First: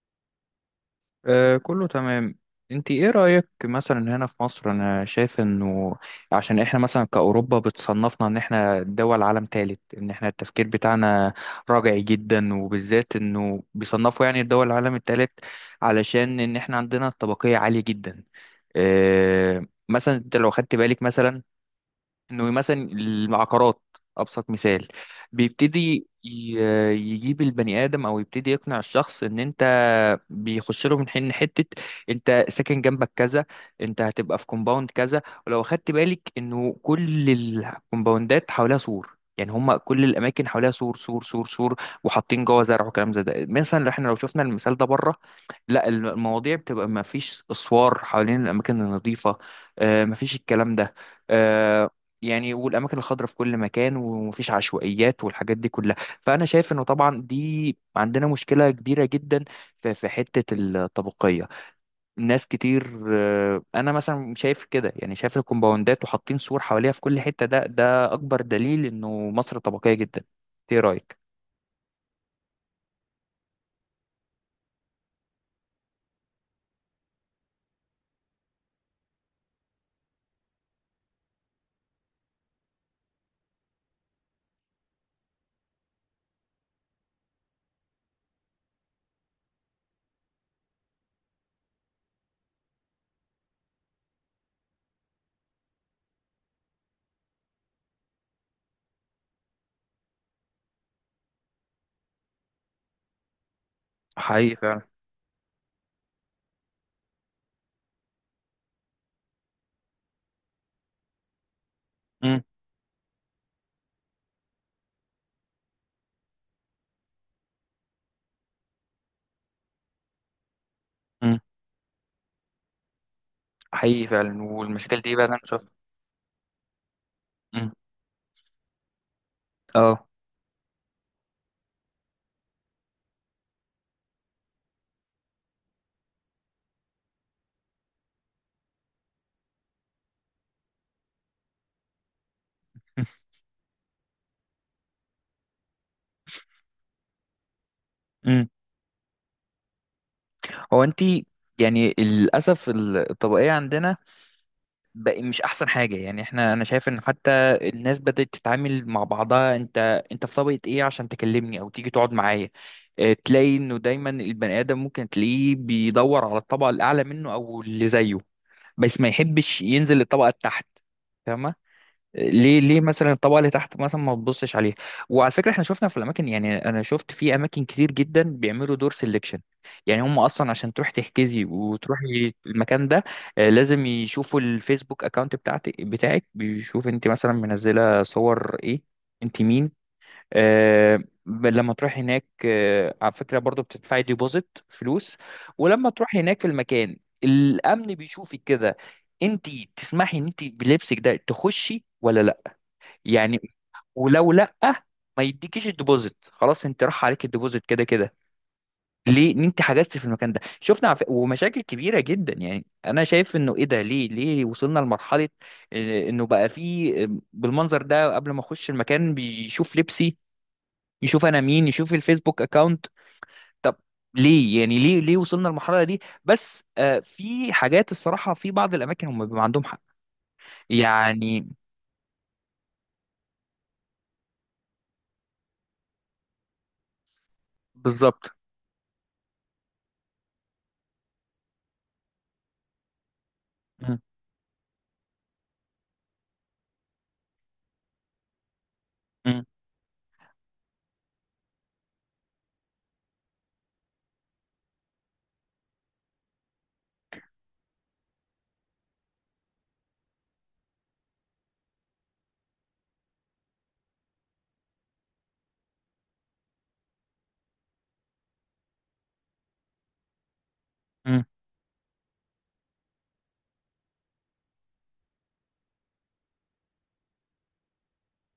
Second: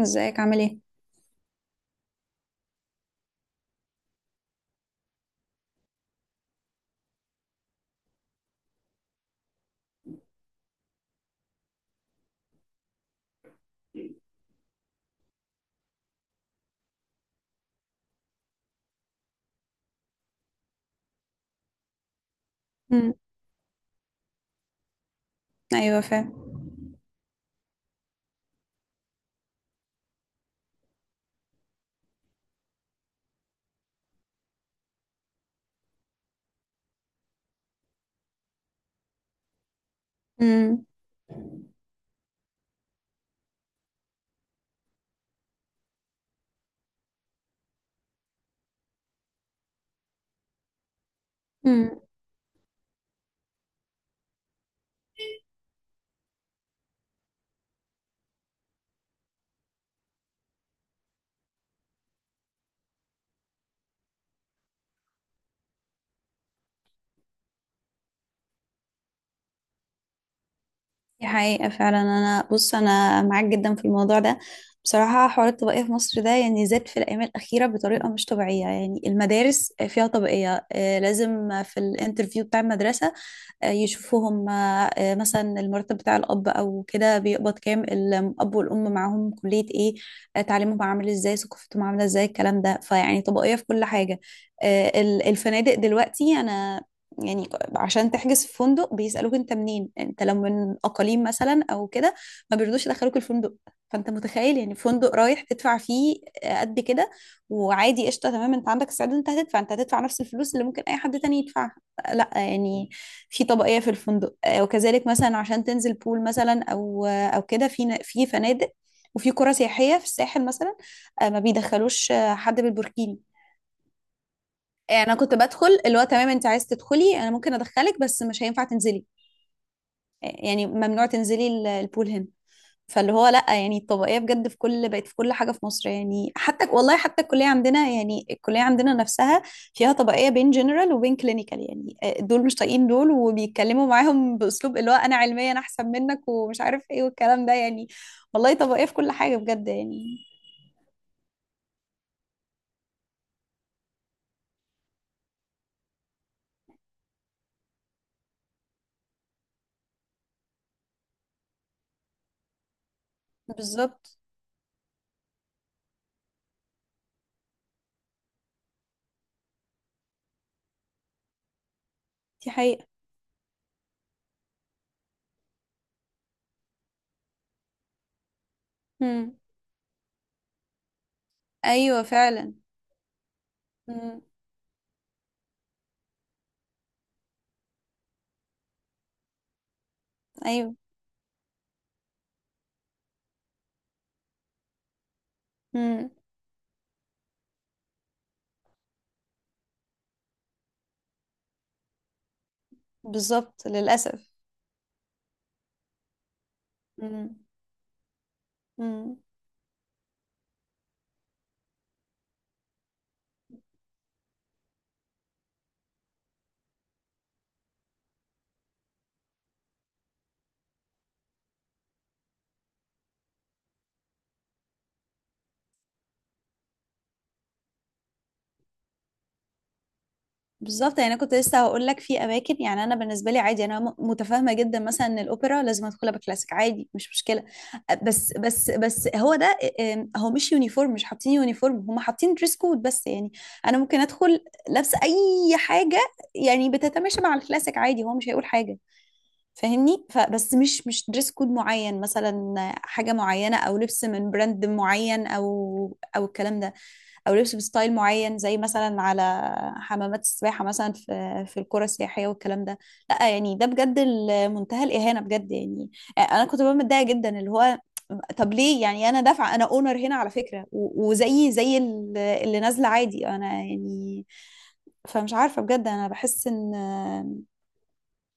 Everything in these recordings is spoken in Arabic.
ازيك عامل ايه. آه، كله تمام. انت ايه رأيك مثلا هنا في مصر؟ انا شايف انه عشان احنا مثلا كأوروبا بتصنفنا ان احنا دول عالم ثالث، ان احنا التفكير بتاعنا راجعي جدا، وبالذات انه بيصنفوا يعني الدول العالم الثالث علشان ان احنا عندنا الطبقية عالية جدا. آه مثلا انت لو خدت بالك مثلا انه مثلا مم. العقارات ابسط مثال. ايوه بيبتدي فعلا. ي- يجيب البني ادم او يبتدي يقنع الشخص ان انت بيخش له من حين حته: انت ساكن جنبك كذا، انت هتبقى في كومباوند كذا. ولو خدت بالك انه كل الكومباوندات حواليها سور، يعني هم كل الاماكن حواليها مم. سور سور سور سور، وحاطين جوه زرع وكلام زي ده. مثلا احنا لو شفنا المثال ده بره، لا، المواضيع بتبقى ما فيش اسوار حوالين الاماكن النظيفه، آه، ما فيش الكلام ده، آه، مم. يعني والاماكن الخضراء في كل مكان ومفيش عشوائيات والحاجات دي كلها. فانا شايف انه طبعا دي عندنا مشكله كبيره جدا في حته الطبقيه. ناس كتير آه، انا مثلا شايف كده، يعني شايف الكومباوندات وحاطين سور حواليها في كل حته، ده اكبر دليل انه مصر طبقيه جدا. ايه رايك؟ دي حقيقة فعلا، انا بص انا معاك جدا في الموضوع ده. بصراحة حوار الطبقية في مصر ده يعني زاد في الايام الاخيرة بطريقة مش طبيعية، يعني المدارس فيها طبقية، لازم في الانترفيو بتاع المدرسة آه، يشوفوهم آه، آه، مثلا المرتب بتاع الأب أو كده بيقبض كام، الأب والأم معاهم كلية إيه، تعليمهم عامل إزاي، ثقافتهم عاملة إزاي، الكلام ده. فيعني طبقية في كل حاجة. الفنادق دلوقتي، أنا يعني عشان تحجز في فندق بيسألوك أنت منين. أنت لو من أقاليم مثلا أو كده ما بيرضوش يدخلوك الفندق. فأنت حقيقي متخيل يعني فعلا. فندق رايح تدفع فيه قد كده، وعادي قشطه تمام. انت عندك استعداد، انت هتدفع، انت هتدفع نفس الفلوس اللي ممكن اي حد تاني يدفعها. لا امم. يعني في طبقية في الفندق. وكذلك مثلا عشان تنزل بول مثلا أو أو كده في في فنادق وفي قرى سياحية في الساحل مثلا، امم. ما بيدخلوش حد بالبوركيني. حقيقي فعلا، والمشاكل انا دي بقى كنت انا شايفها. بدخل اللي هو تمام، انت عايز تدخلي انا ممكن امم. ادخلك بس مش هينفع تنزلي. اه. يعني ممنوع تنزلي البول هنا. فاللي هو لا يعني الطبقيه بجد في كل بقت في كل حاجه في مصر يعني. حتى والله حتى الكليه عندنا، يعني الكليه عندنا نفسها فيها طبقيه بين جنرال وبين كلينيكال. يعني دول مش طايقين دول، وبيتكلموا معاهم باسلوب اللي هو انا علميا احسن منك ومش عارف ايه والكلام ده يعني. امم. والله طبقيه في كل حاجه بجد يعني. هو انت، يعني للاسف الطبقيه عندنا بقى مش احسن حاجه. يعني احنا انا شايف ان حتى الناس بدات تتعامل مع بعضها: انت في طبقه ايه عشان تكلمني او تيجي تقعد معايا؟ آه، تلاقي انه دايما بالظبط، البني ادم ممكن تلاقيه بيدور على الطبقه الاعلى منه او اللي زيه، بس ما يحبش ينزل للطبقه التحت. فاهمه؟ دي ليه ليه حقيقه. مثلا الطبقه اللي تحت مثلا ما تبصش عليها؟ وعلى فكره احنا شفنا في الاماكن، يعني انا شفت في اماكن كتير جدا بيعملوا دور امم سيلكشن. يعني هم اصلا عشان تروح تحجزي ايوه وتروحي فعلا. المكان ده، آه، لازم امم يشوفوا الفيسبوك اكونت بتاعتك، بتاعك بيشوف انت مثلا منزله صور ايه، انت مين. ايوه. آه، لما تروح هناك، آه على فكره برضو بتدفعي ديبوزيت فلوس، ولما امم تروح هناك في المكان الامن بيشوفك كده: انت تسمحي ان انت بلبسك ده تخشي ولا لا؟ يعني بالظبط للاسف. ولو لا، ما يديكيش الديبوزيت، خلاص انت راح عليك الديبوزيت كده كده. امم ليه؟ ان انت حجزت في المكان ده. ومشاكل كبيره جدا. يعني انا شايف انه ايه ده؟ ليه ليه وصلنا لمرحله اه، انه بقى فيه اه، بالمنظر ده قبل ما اخش المكان بيشوف لبسي، يشوف انا مين، يشوف الفيسبوك اكاونت؟ طب ليه؟ يعني ليه ليه وصلنا للمرحله دي؟ بس آه في حاجات الصراحه في بعض الاماكن هم بيبقى عندهم حق. بالظبط. يعني انا كنت يعني لسه هقول لك في اماكن. يعني انا بالنسبه لي عادي، انا متفاهمه جدا مثلا ان الاوبرا لازم ادخلها بكلاسيك، عادي مش مشكله. بالظبط. بس بس بس هو ده هو مش يونيفورم، مش حاطين يونيفورم، هم حاطين دريس كود بس يعني. انا م- ممكن ادخل لابسه اي حاجه يعني بتتماشى مع الكلاسيك عادي، هو مش هيقول حاجه، م- فاهمني؟ فبس مش مش دريس كود معين مثلا حاجة معينة أو لبس من براند معين أو أو الكلام ده، أو لبس بستايل معين زي مثلا على حمامات السباحة مثلا في في القرى السياحية والكلام ده. لا يعني ده بجد منتهى الإهانة بجد يعني. أنا كنت ببقى متضايقة جدا، اللي هو طب ليه يعني؟ أنا دافعة، أنا أونر هنا على فكرة، م. وزيي زي اللي نازلة عادي أنا يعني. فمش عارفة بجد، أنا بحس إن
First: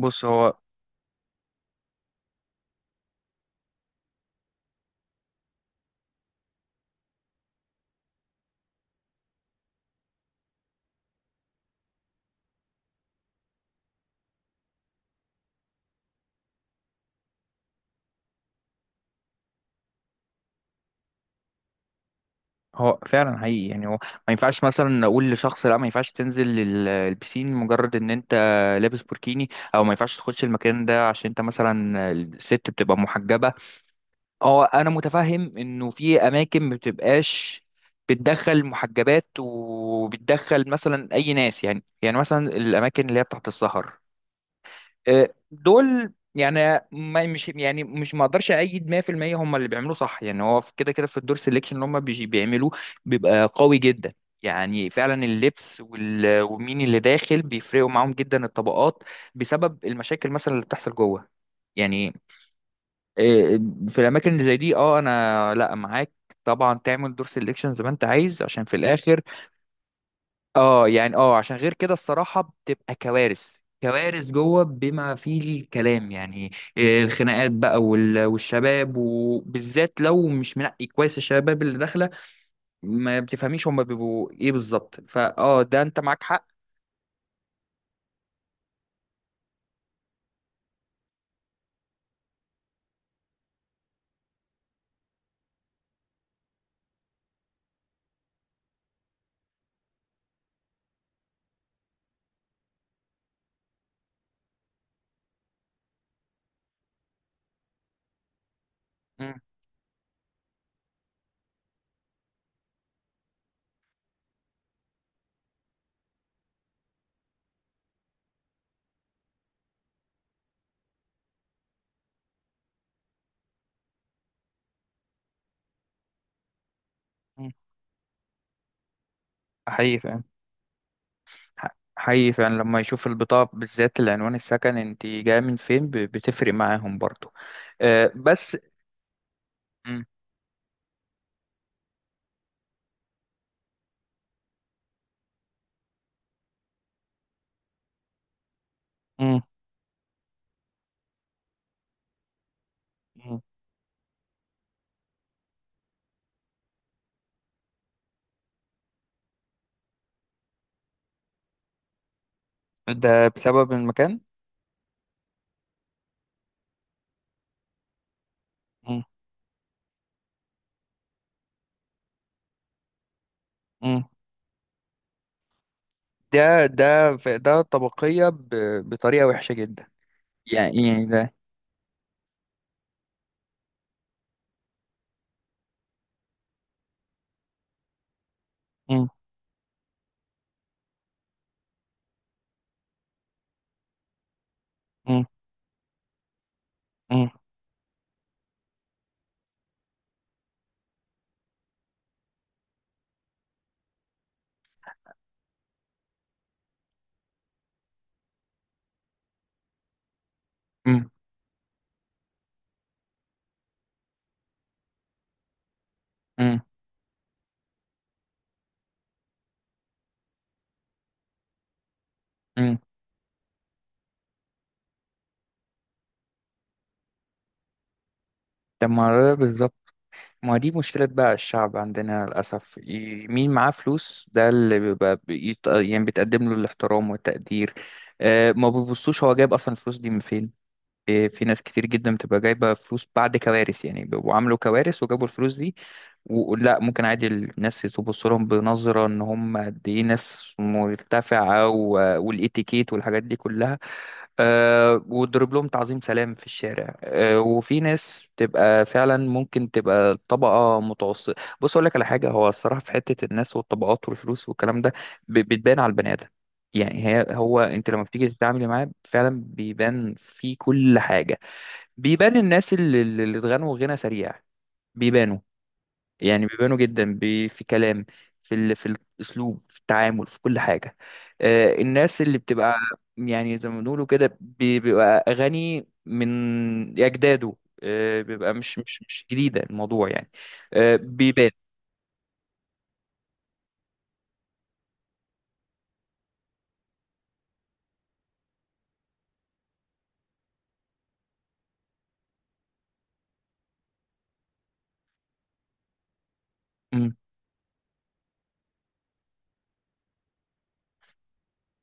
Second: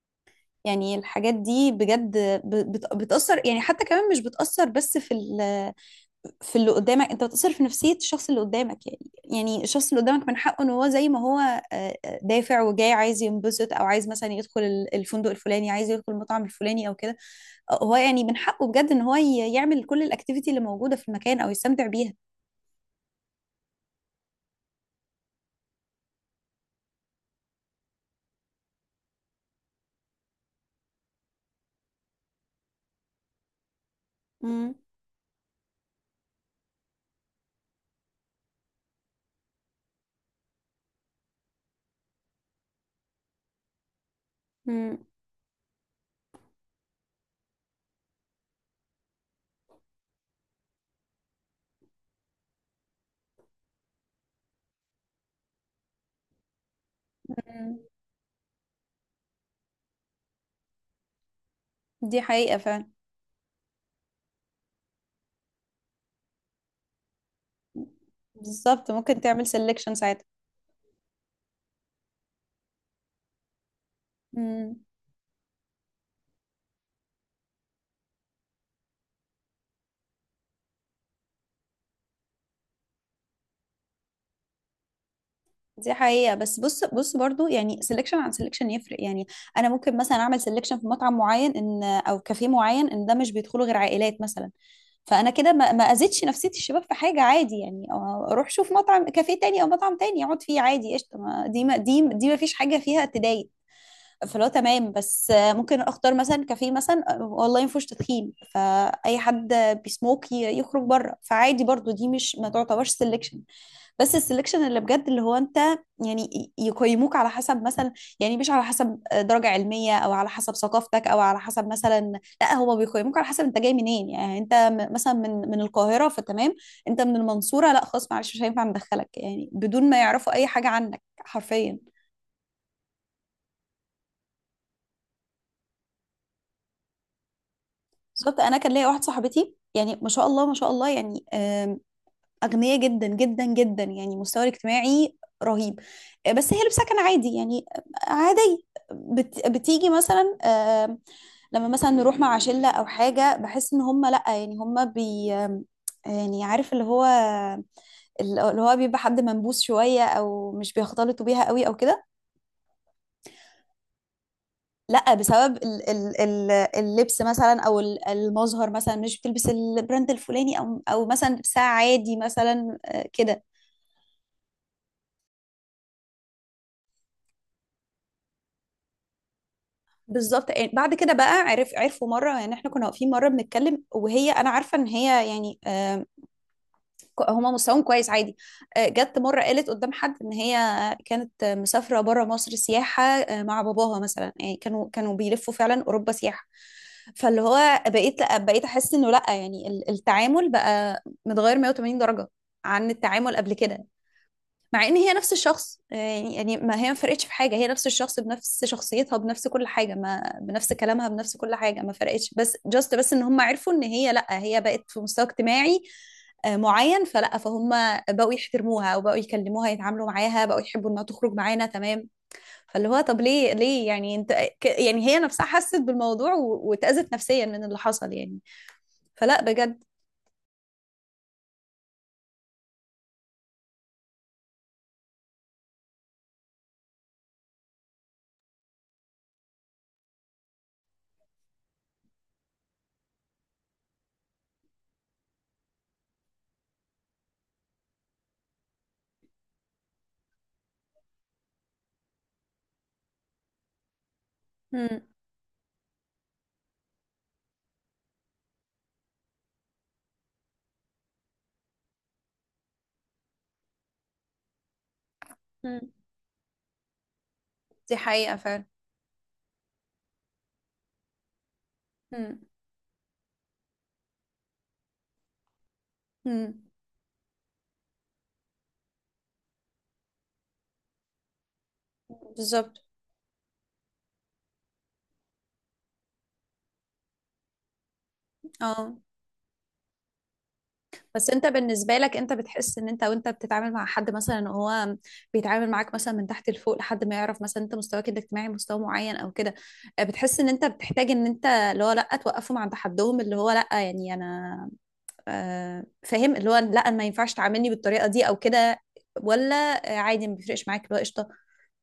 بص هو، يعني الحاجات دي بجد بتأثر. يعني حتى كمان مش بتأثر بس في في اللي قدامك، انت بتأثر في نفسية الشخص اللي قدامك. يعني يعني الشخص اللي قدامك من حقه ان هو زي ما هو دافع وجاي عايز ينبسط او عايز مثلا يدخل الفندق الفلاني، عايز يدخل المطعم الفلاني او كده. هو يعني من حقه بجد ان هو يعمل كل الاكتيفيتي اللي موجودة في المكان او يستمتع بيها. هو فعلا حقيقي، يعني هو ما ينفعش مثلا نقول لشخص لا، ما ينفعش تنزل البسين مجرد ان انت لابس بوركيني، او ما ينفعش تخش المكان ده عشان انت مثلا الست بتبقى محجبة. اه مم. انا متفهم انه في اماكن ما بتبقاش بتدخل محجبات وبتدخل مثلا اي ناس، يعني مثلا الاماكن اللي هي بتاعت السهر، مم. آه، دول يعني ما مش يعني مش، ما اقدرش ايد 100% هم اللي بيعملوه صح. يعني هو كده كده في الدور سيلكشن اللي هم بيعملوه بيبقى قوي جدا. يعني فعلا اللبس ومين اللي داخل مم. بيفرقوا معاهم جدا الطبقات، بسبب المشاكل مثلا اللي بتحصل جوه. يعني دي حقيقة فعلا. آه، في الاماكن اللي زي دي اه انا لا، معاك طبعا تعمل دور سيلكشن زي ما انت عايز، عشان في بالظبط، الاخر ممكن تعمل سelection ساعتها. اه، يعني اه عشان غير كده الصراحة بتبقى كوارث، كوارث جوه مم. بما فيه الكلام. يعني إيه، الخناقات بقى والشباب، وبالذات لو مش منقي كويس الشباب اللي داخلة ما بتفهميش هما بيبقوا ايه بالظبط. فاه، ده دي انت معاك حقيقة حق. بس بص بص برضو، يعني سelection عن selection يفرق يعني. أنا ممكن مثلا أعمل selection في مطعم معين إن أو كافيه معين إن ده مش بيدخله غير عائلات مثلا. فأنا كده ما أذيتش نفسية الشباب في حاجة، عادي يعني، أو أروح شوف مطعم كافيه تاني أو مطعم تاني أقعد فيه عادي قشطة، ما- دي ما دي دي ما فيش حاجة فيها تضايق. فلو تمام بس ممكن اختار مثلا كافيه مثلا والله ما فيهوش تدخين، فاي مم. حد بيسموك يخرج بره، فعادي برضو دي مش ما تعتبرش سيلكشن. بس السلكشن اللي بجد اللي هو انت يعني يقيموك على حسب مثلا، يعني مش على حسب درجة علمية او على حسب ثقافتك او على حسب مثلا، لا هو بيقيموك على حسب انت جاي منين. يعني انت مثلا من من القاهرة فتمام، انت من مم. المنصورة لا خلاص معلش مش هينفع ندخلك، يعني بدون ما حقيقي فعلا. يعرفوا اي حاجة عنك حرفيا. حقيقي فعلا، لما يشوف البطاقة بالذات العنوان، السكن انت جاية من فين، بتفرق معاهم برضو. آه، بالظبط. بس انا كان ليا واحد صاحبتي، يعني مم. ما شاء الله ما شاء الله يعني، أغنياء جدا جدا جدا، يعني مستوى اجتماعي رهيب. بس هي لابسة كان عادي يعني، عادي. مم. بتيجي مثلا لما مثلا نروح مع شلة أو حاجة مم. بحس إن هم لأ، يعني هم بي يعني عارف اللي هو اللي هو بيبقى حد منبوس شوية أو مش بيختلطوا بيها قوي أو كده. ده بسبب المكان. لأ بسبب اللبس مثلا أو المظهر مثلا، مم. مش بتلبس البراند الفلاني أو أو مثلا لبسها عادي مثلا كده. مم. ده طبقية بطريقة وحشة جدا. بالظبط. يعني يعني بعد يعني كده بقى ده. عرف عرفوا مره، يعني احنا كنا واقفين مره بنتكلم وهي، انا عارفه ان هي يعني هما مستواهم كويس عادي. مم. جت مره قالت قدام حد ان هي كانت مسافره بره مصر سياحه مع باباها مثلا، يعني كانوا مم. بيلفوا فعلا اوروبا سياحه. مم. فاللي هو بقيت احس انه لا، يعني التعامل بقى متغير 180 درجه عن التعامل قبل كده، مع ان هي نفس الشخص. يعني يعني ما هي ما فرقتش في حاجه، هي نفس الشخص بنفس شخصيتها بنفس كل حاجه، ما بنفس كلامها مم. بنفس كل حاجه ما فرقتش، بس جاست بس ان هم عرفوا ان هي لا، هي بقت في مستوى اجتماعي مم. معين، فلا فهم بقوا يحترموها وبقوا يكلموها، يتعاملوا معاها، بقوا يحبوا انها تخرج معانا تمام. مم. فاللي هو طب ليه ليه يعني؟ انت يعني هي نفسها حست بالموضوع واتأذت نفسيا من اللي حصل يعني، طب ما ده فلا بالظبط. بجد. ما دي مشكلة بقى الشعب عندنا للأسف، مين معاه فلوس ده اللي بيبقى يعني بتقدم له الاحترام والتقدير. آه، ما بيبصوش هو جايب أصلا الفلوس دي من فين. آه، في ناس كتير جدا بتبقى جايبة فلوس بعد كوارث، يعني بيبقوا عملوا كوارث وجابوا الفلوس دي، ولا ممكن عادي الناس تبص لهم بنظرة ان هم قد ايه ناس مرتفعة والاتيكيت والحاجات دي كلها، مم. أه، وتضرب لهم تعظيم سلام في الشارع. أه، وفي ناس تبقى فعلا ممكن تبقى طبقة متوسطة. بص اقول لك على حاجة، هو الصراحة في حتة الناس والطبقات والفلوس والكلام ده بتبان مم. على البني آدم. يعني هي، هو انت دي لما بتيجي حقيقة فعلا. تتعاملي معاه فعلا بيبان في كل حاجة. بيبان مم. الناس اللي اتغنوا غنى سريع بيبانوا. يعني مم. بيبانوا جدا في كلام، في في الاسلوب، في التعامل، في كل حاجه. آه، الناس اللي بتبقى بالظبط. يعني زي ما بنقولوا كده بيبقى اغاني من اجداده، آه، بيبقى مش اه مش مش جديده الموضوع يعني، آه، بس انت بيبان. بالنسبة لك انت بتحس ان انت وانت بتتعامل مع حد مثلا هو بيتعامل معاك مثلا من تحت لفوق لحد ما يعرف مثلا انت مستواك الاجتماعي مستوى معين او كده، بتحس ان انت بتحتاج ان انت اللي هو لا توقفهم عند حدهم، اللي هو لا يعني انا فاهم، اللي هو لا ما مم. ينفعش تعاملني بالطريقة دي او كده؟ ولا عادي ما بيفرقش معاك اللي هو قشطة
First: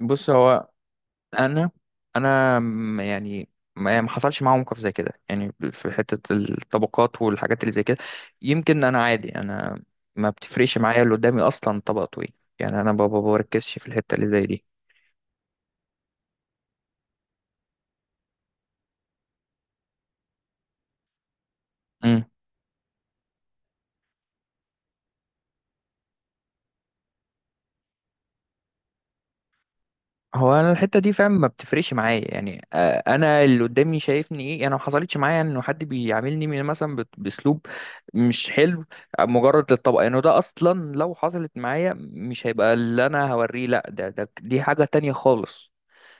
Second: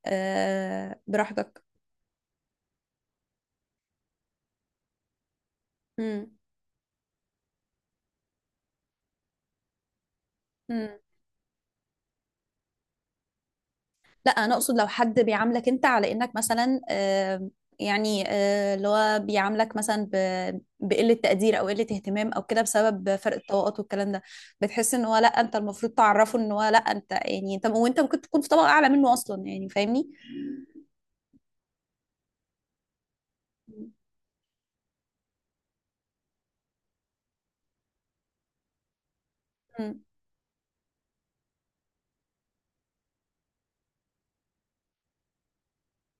بص هو، براحتك؟ انا انا يعني ما، يعني ما حصلش معايا موقف زي كده، يعني في حتة الطبقات والحاجات اللي زي كده، يمكن انا عادي، انا ما بتفرقش مم. معايا اللي قدامي اصلا طبقته ايه. يعني انا بابا بركزش في الحتة اللي لا زي انا دي. اقصد لو حد بيعاملك انت على انك مثلا يعني اللي هو بيعاملك مثلا بقلة تقدير او قلة مم. اهتمام او كده بسبب فرق الطبقات والكلام ده، بتحس ان هو لا انت المفروض تعرفه ان هو لا انت، يعني انت وانت ممكن تكون في طبقة اعلى منه اصلا يعني، فاهمني؟ هو انا الحتة دي فعلا ما بتفرقش معايا، يعني آه، انا اللي قدامي شايفني ايه. انا ما حصلتش معايا انه حد بيعاملني مثلا باسلوب مش حلو مجرد مم. للطبقة. يعني ده اصلا لو حصلت معايا مش هيبقى اللي انا هوريه، لا ده دي حاجة تانية خالص،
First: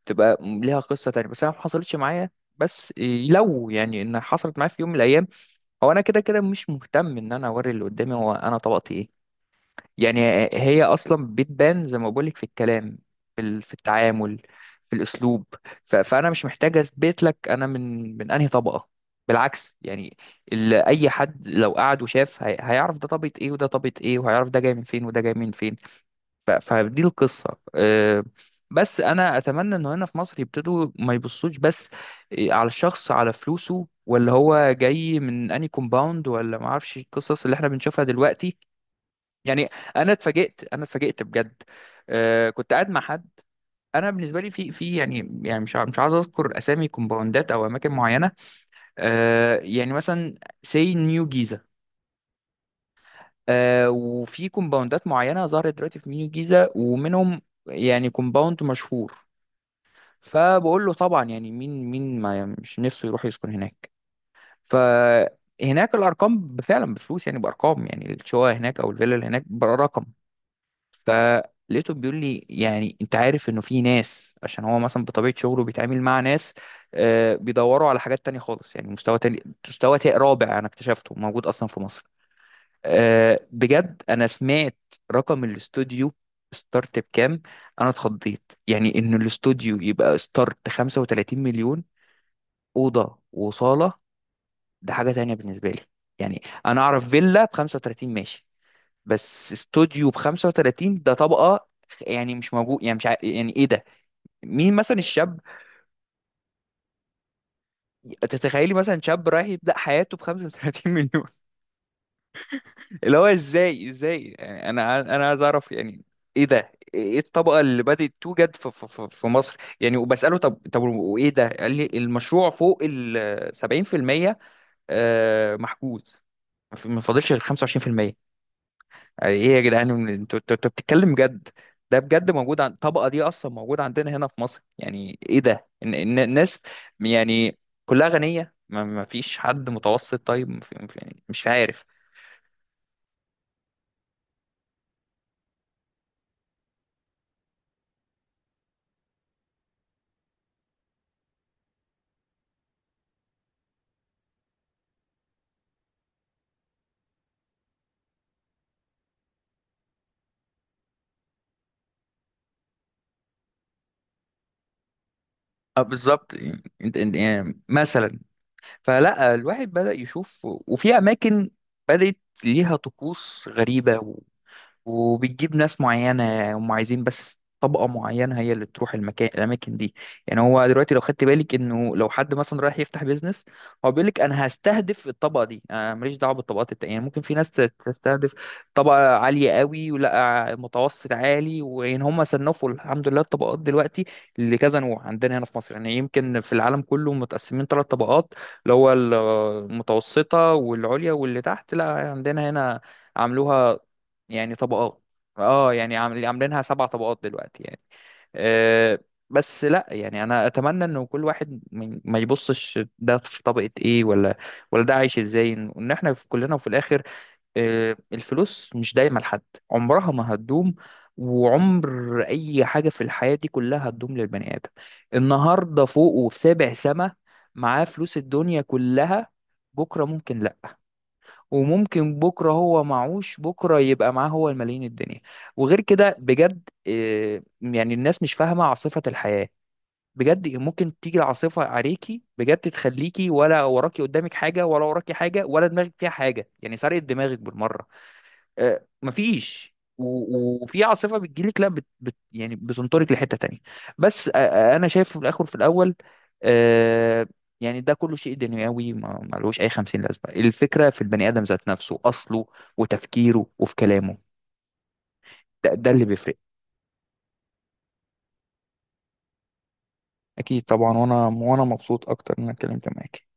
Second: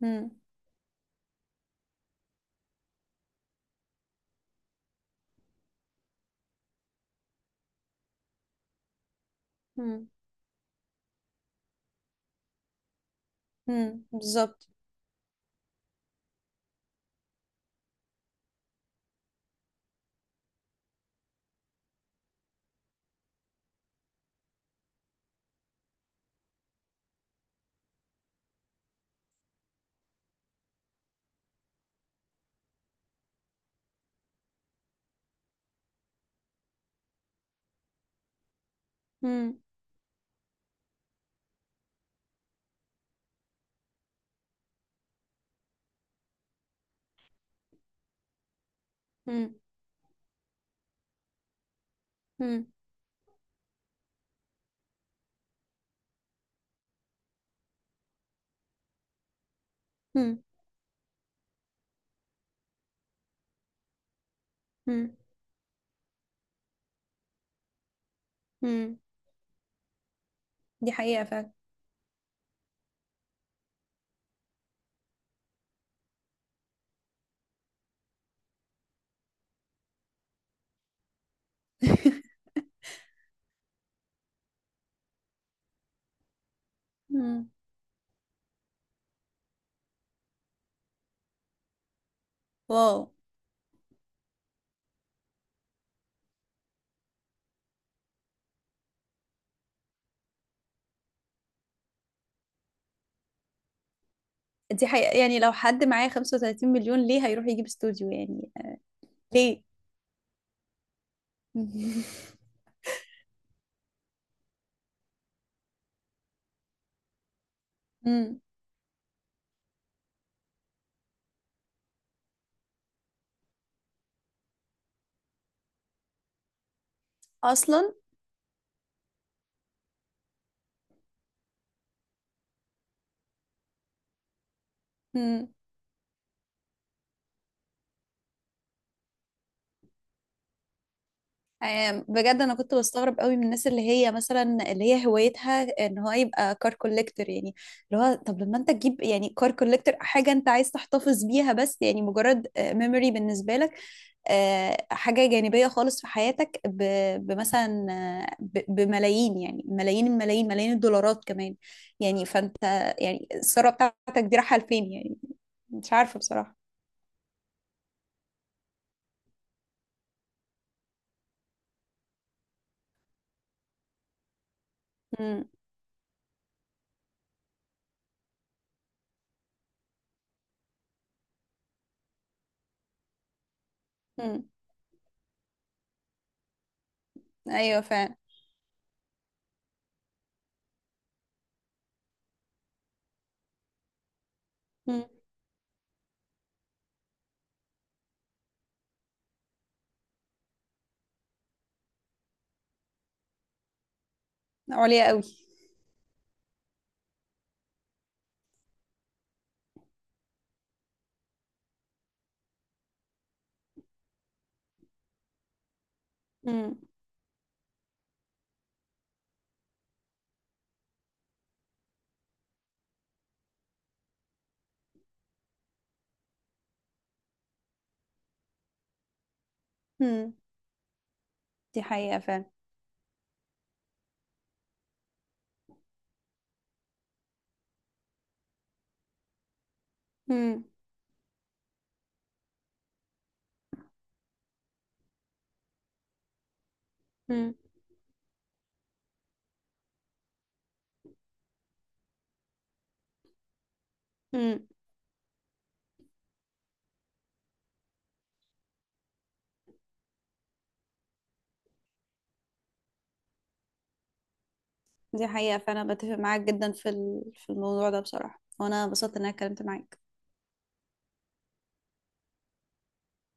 مم. تبقى ليها قصة تانية. بس انا ما حصلتش معايا، بس لو يعني ان حصلت معايا في يوم من الايام، هو انا كده كده مش مهتم ان انا اوري اللي قدامي هو انا طبقتي ايه. مم. يعني هي اصلا بتبان زي ما بقولك في الكلام، في مم. التعامل، بالظبط. في الاسلوب. فانا مش محتاج اثبت لك انا من انهي طبقة. بالعكس يعني، اي حد لو قعد وشاف هيعرف ده طبقة ايه وده طبقة ايه، وهيعرف ده جاي من فين وده جاي من فين. فدي القصة آه، بس أنا أتمنى إنه هنا في مصر يبتدوا ما يبصوش بس، آه، على الشخص، على فلوسه، ولا هو جاي من أني كومباوند، ولا ما أعرفش القصص اللي إحنا بنشوفها دلوقتي. مم. يعني أنا اتفاجئت، أنا اتفاجئت بجد. آه، كنت قاعد مع حد. أنا بالنسبة لي، في يعني مش مش عايز أذكر أسامي كومباوندات أو أماكن معينة، مم. آه، يعني مثلا سي نيو جيزة، مم. آه، وفي كومباوندات معينة ظهرت دلوقتي في نيو جيزة ومنهم يعني كومباوند مشهور. مم. فبقول له طبعا، يعني مين ما مش نفسه يروح يسكن هناك. مم. فهناك الارقام فعلا بفلوس، يعني بارقام، يعني الشقه هناك او مم. الفيلا اللي هناك برقم. دي حقيقة فعلا. فلقيته بيقول لي، يعني انت عارف انه في ناس، عشان هو مثلا بطبيعه شغله بيتعامل مع ناس، آه، بيدوروا على حاجات تانية خالص. يعني مستوى تاني، مستوى رابع، انا اكتشفته موجود اصلا في مصر. أه بجد انا سمعت رقم الاستوديو ستارت بكام. مم. انا اتخضيت يعني ان الاستوديو يبقى ستارت 35 مليون. واو. اوضه وصاله! ده حاجه تانية بالنسبه لي. يعني انا اعرف فيلا ب 35 ماشي، بس استوديو ب 35 ده طبقه، يعني مش موجود. يعني مش ع... يعني ايه ده؟ مين دي مثلا حقيقة، يعني الشاب؟ لو حد معاه 35 مليون ليه هيروح يجيب استوديو يعني؟ تتخيلي مثلا شاب رايح ليه؟ يبدا حياته ب 35 مليون؟ اللي هو ازاي ازاي؟ يعني انا انا عايز اعرف، يعني ايه ده؟ ايه الطبقه اللي بدات مم. توجد في في مصر؟ يعني وبساله طب، وايه ده، قال لي المشروع فوق ال 70% آه، محجوز، ما فاضلش غير أصلا. 25%. يعني ايه يا جدعان، انتوا انتوا بتتكلم جد؟ ده بجد موجود؟ عن الطبقه دي اصلا موجوده عندنا هنا في مصر؟ يعني ايه مم. ده؟ إن الناس يعني كلها غنيه؟ ما فيش حد متوسط؟ طيب ما في- ما في- يعني مش عارف. بجد انا كنت بستغرب قوي من الناس اللي هي مثلا اللي هي هوايتها ان هو يبقى كار كوليكتور يعني. اللي هو طب لما انت تجيب يعني كار كوليكتور، حاجه انت عايز تحتفظ بيها بس، يعني مجرد ميموري بالنسبه لك، حاجه جانبيه خالص في حياتك بمثلا بملايين، يعني ملايين الملايين، ملايين الدولارات كمان يعني. فانت يعني الثروه بتاعتك دي رايحه لفين يعني؟ اه مش عارفه بالظبط. بصراحه. يعني انت يعني مثلا، فلا الواحد بدأ يشوف. وفي اماكن بدأت ليها طقوس غريبة، امم وبتجيب ناس معينة هم عايزين بس طبقة معينة هي اللي تروح المكان، الأماكن دي. يعني هو دلوقتي لو خدت بالك إنه لو حد مثلا رايح يفتح بيزنس، هو بيقول لك أنا هستهدف الطبقة دي، أنا ماليش دعوة بالطبقات التانية. يعني ممكن في ناس ايوه فعلا. تستهدف طبقة عالية قوي ولا متوسط عالي. وإن هم صنفوا، الحمد لله، الطبقات دلوقتي لكذا نوع مم. عندنا هنا في مصر. يعني يمكن في العالم كله متقسمين ثلاث طبقات، اللي هو المتوسطة والعليا واللي تحت. لا، عندنا هنا عملوها يعني طبقات، عليا قوي. اه يعني عاملينها سبع طبقات دلوقتي يعني. أه بس لا، يعني انا اتمنى انه كل واحد ما يبصش ده في طبقة ايه، ولا ولا ده عايش ازاي. ان احنا في كلنا في الاخر. أه، الفلوس مش دايما لحد، عمرها ما هتدوم، وعمر اي حاجة في الحياة دي كلها هتدوم للبني ادم. النهاردة فوق وفي سابع سما، معاه فلوس الدنيا كلها، بكرة امم ممكن لا، دي وممكن حقيقة فعلا. بكره هو معهوش، بكره يبقى معاه هو الملايين الدنيا. وغير كده بجد آه، يعني الناس مش فاهمه عاصفه الحياه. بجد مم. ممكن تيجي العاصفه عليكي بجد، تخليكي ولا وراكي قدامك حاجه، ولا وراكي حاجه، ولا دماغك فيها حاجه، يعني سرقت دماغك مم. بالمره، آه، مفيش وفي عاصفه بتجيلك، لا بت يعني بتنطرك لحته تانية. بس آه، مم. آه، انا شايف في الاخر في الاول آه، يعني ده كله شيء دنيوي، ما لهوش اي 50 لازمه. الفكره في البني ادم ذات نفسه اصله وتفكيره وفي كلامه. دي حقيقة ده فعلا، اللي بتفق بيفرق. معاك جدا في في الموضوع ده بصراحة، وانا انبسطت ان انا اتكلمت معاك. اكيد طبعا، وانا مبسوط اكتر ان انا اتكلمت معاك.